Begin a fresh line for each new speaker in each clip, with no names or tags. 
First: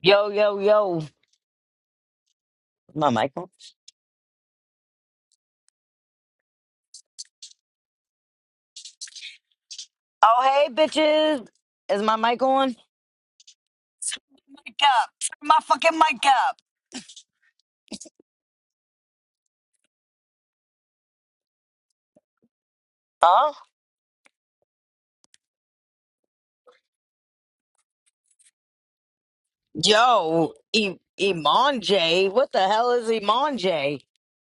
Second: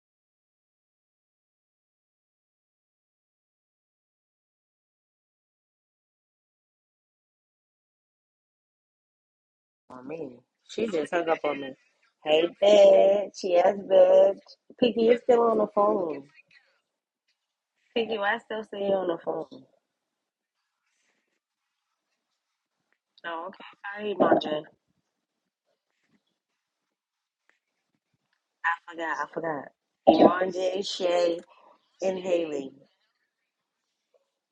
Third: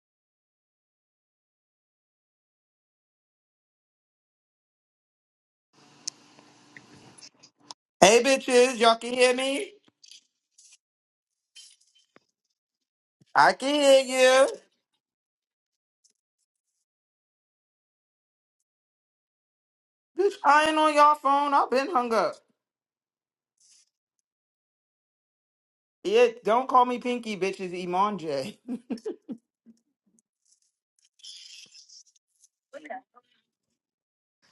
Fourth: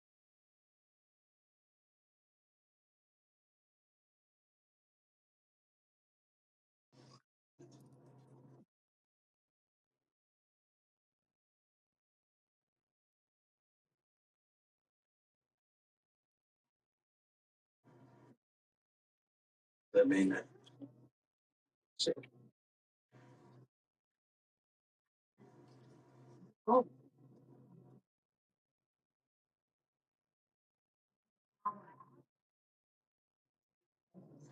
Yo, yo, yo. Is my mic on?
Hey bitches, y'all can hear me?
on me.
Oh, hey,
She just hung up
bitches.
on me.
Is my mic
Hey,
on?
bitch.
I
Yes,
can
Turn
bitch.
hear you.
my mic
Pinky,
up.
you still
Turn my
on the
fucking mic
phone.
up.
Pinky, why still see you on the phone?
Bitch, I ain't on y'all phone. I've been hung up.
No,
Huh?
okay. Sorry, Imanje.
Yeah, don't call me Pinky, bitches. Iman J.
I forgot. I forgot.
Yo,
Imanje,
I-
Shay,
Iman
and
J. What the
Haley.
hell is Iman J?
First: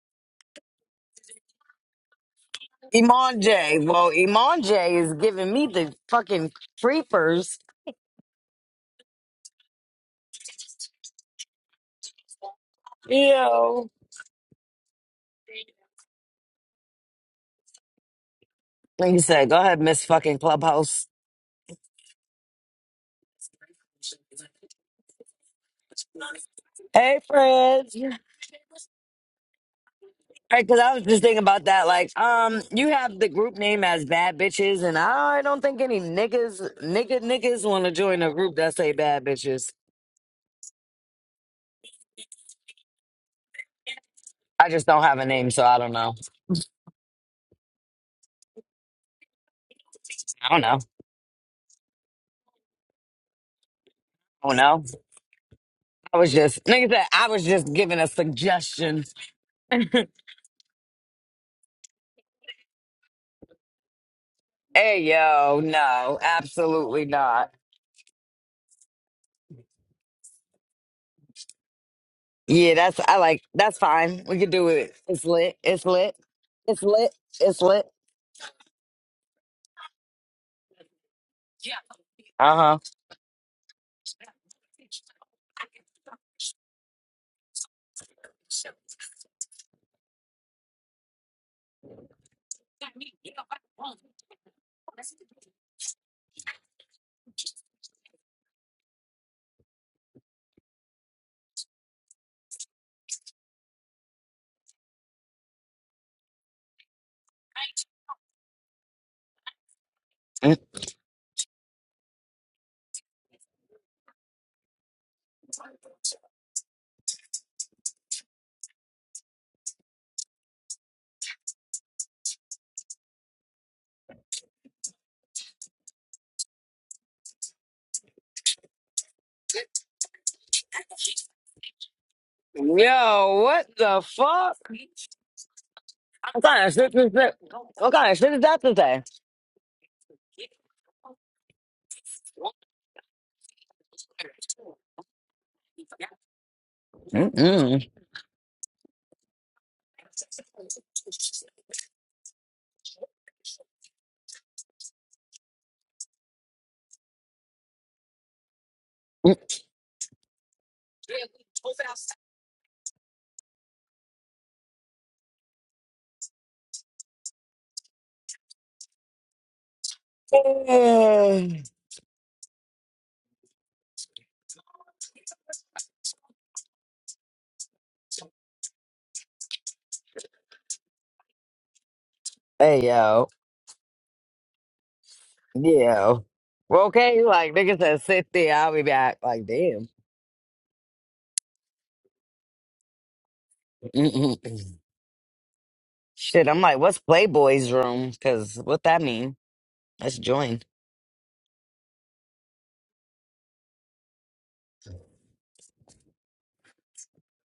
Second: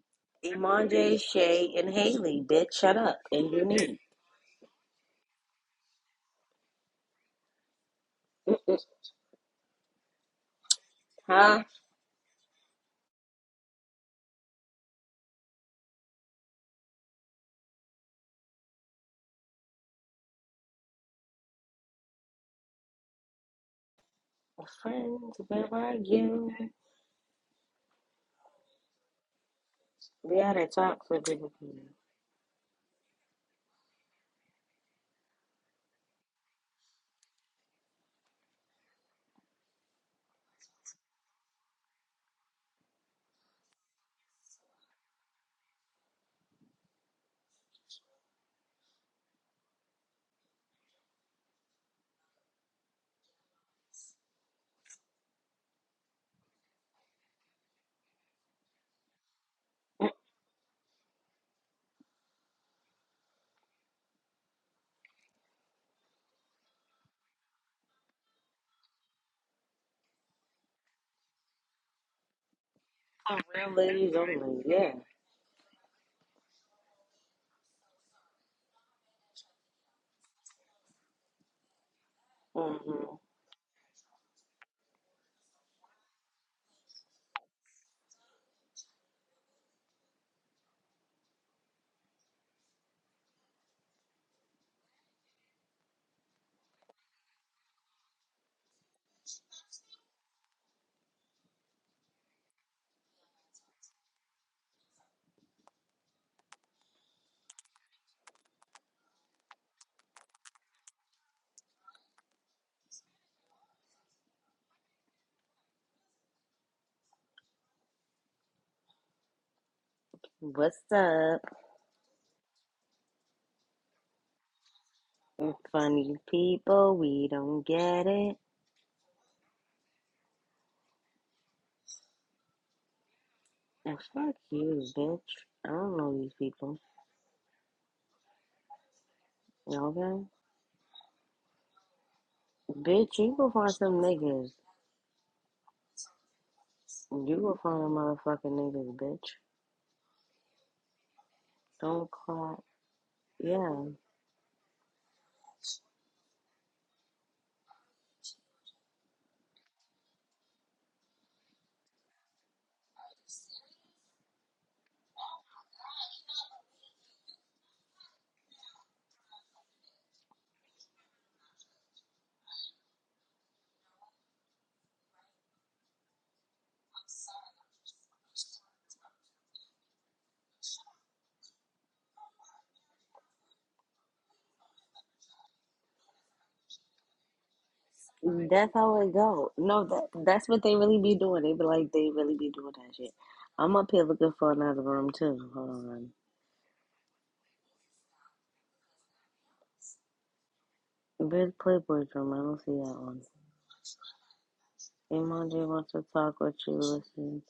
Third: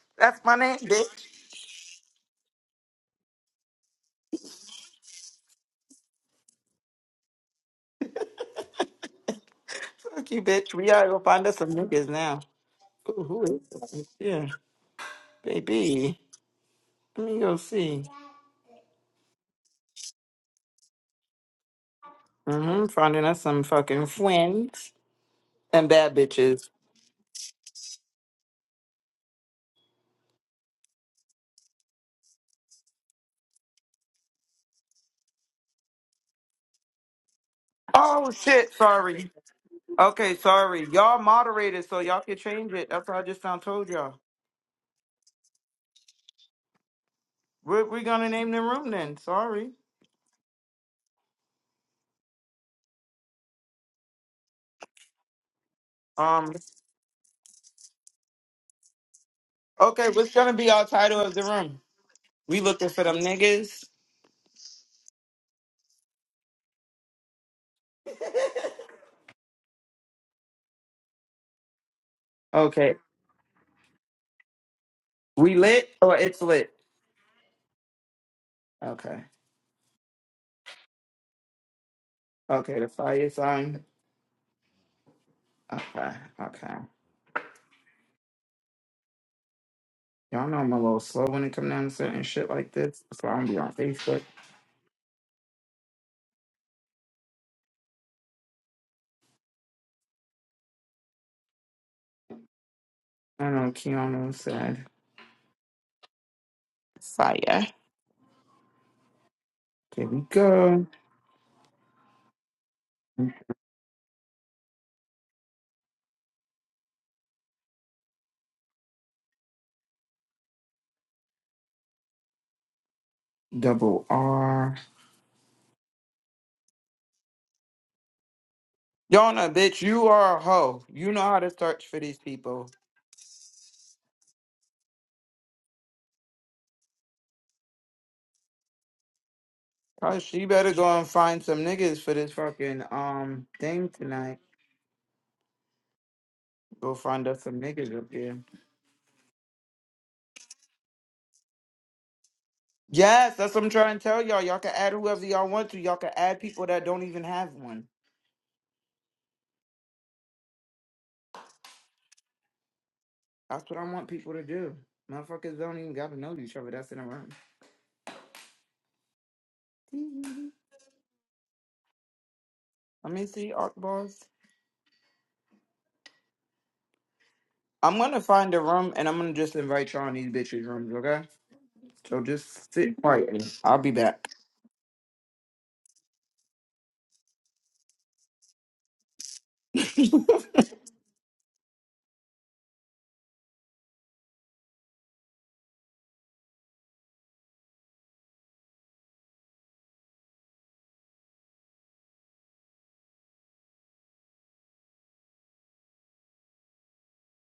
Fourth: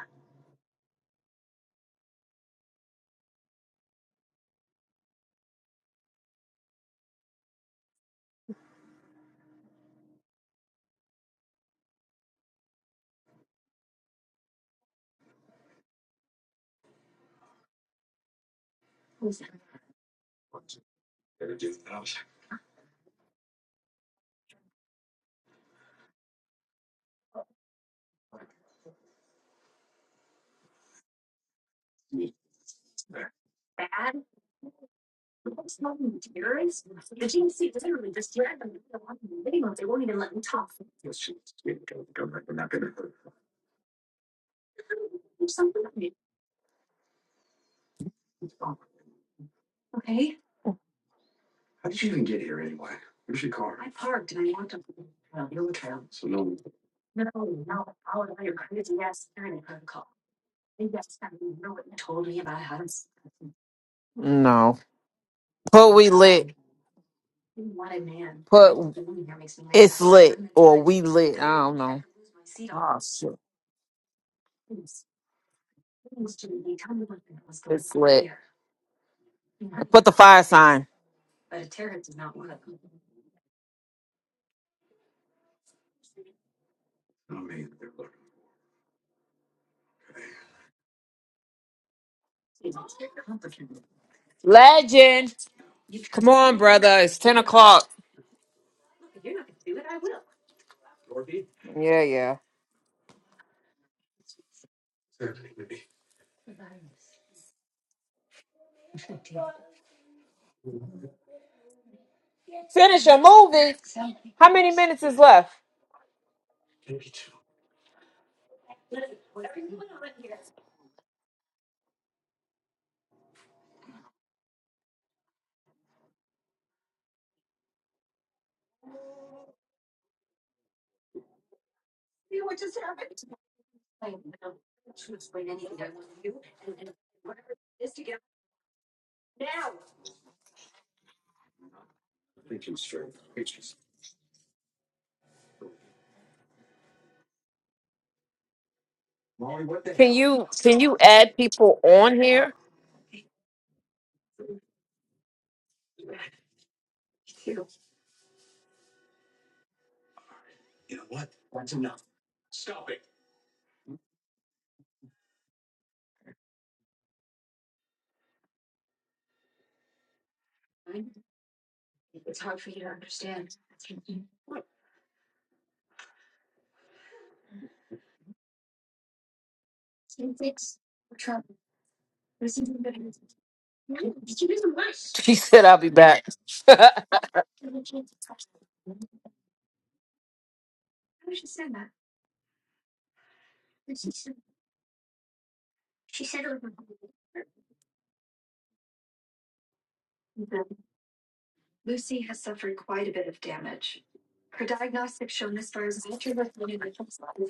That's my name,
Imanje,
bitch.
Shay, and Haley. Bitch, shut up.
Iman
And you
J.
need.
Well, Iman J is giving me the fucking creepers.
Fuck you, bitch. We gotta go find us
Huh?
some niggas now. Ooh, who is
Yo.
this? Yeah, baby. Let me go see.
Like you said, go ahead, Miss fucking Clubhouse.
Mm-hmm. Finding us some fucking friends
Friends, where
and
are
bad
you?
bitches.
Hey, friends.
We had
Right,
a
because I
talk
was
for
just thinking
people.
about that. Like, um, you have the group name as bad bitches, and I don't think any niggas, nigga, niggas want to join
Oh
a group that
shit,
say bad
sorry.
bitches.
Okay, sorry. Y'all moderated, so y'all can change it. That's what I just now told y'all.
I just don't have a name, so I don't know.
What we gonna name the room then? Sorry.
I don't know. I don't know. I was
Um,
just, nigga said, I was just giving a suggestion.
Okay, what's gonna be our title of the room? We looking for them niggas.
No.
Hey, yo,
Put we
no,
lit.
absolutely not.
Put it's lit or we lit. I don't know.
Yeah,
Okay.
Oh
that's, I
shit.
For
like,
real
that's
ladies
fine. We could
only.
do
Yeah.
it. It's
We
lit. It's
lit
lit.
or it's lit?
It's lit. It's lit.
It's lit.
Okay.
Put the fire sign.
Uh
Okay, the
hmm
fire sign. Okay, okay. Y'all know I'm a little slow when it come down to certain shit like this. So I'm gonna be on Facebook.
Legend. Come on, brother. It's ten o'clock. Yeah, yeah.
I know Keanu said. Fire. There we
huh.
go.
Finish your movie. How many minutes is left?
What's up?
Double R.
funny people, we don't get it.
Yona, bitch, you are a hoe. You know how to search for these people.
Yo, what
And
the
fuck
fuck?
you, bitch. I don't know these
What kind of
people.
shit is that? What kind of shit is that today?
Cause
Okay?
she better go and find some niggas for this fucking
Bitch, you
um
go find
thing
some
tonight.
niggas.
Go find
You
us
go
some
find a
Mm-mm.
niggas up there.
motherfucking niggas, bitch.
Can you can you add people
Don't
on here?
call.
Yes, that's what I'm
Yeah.
trying to tell y'all. Y'all can add whoever y'all want to. Y'all can add people that don't even have one. That's what I want people to do. Motherfuckers don't even gotta know each other. That's in a room.
Mm.
Let me see, Arc Balls. I'm gonna find a room and I'm gonna just invite y'all in these bitches' rooms, okay? So just
hey
sit
yo,
quietly. I'll be back.
She said I'll be
yo.
back.
Well, okay, like niggas said, sit there.
That's
I'll be
how it
back. Like
go. No,
damn.
that that's what they really be doing. They be like, they really be doing that shit. I'm up here looking
Mm-mm.
for another room, too. Hold on.
Shit, I'm like, what's Playboy's room? Cause what that mean? Let's join.
Big Playboy room. I don't see that one. Imanje wants to talk with you. Listen.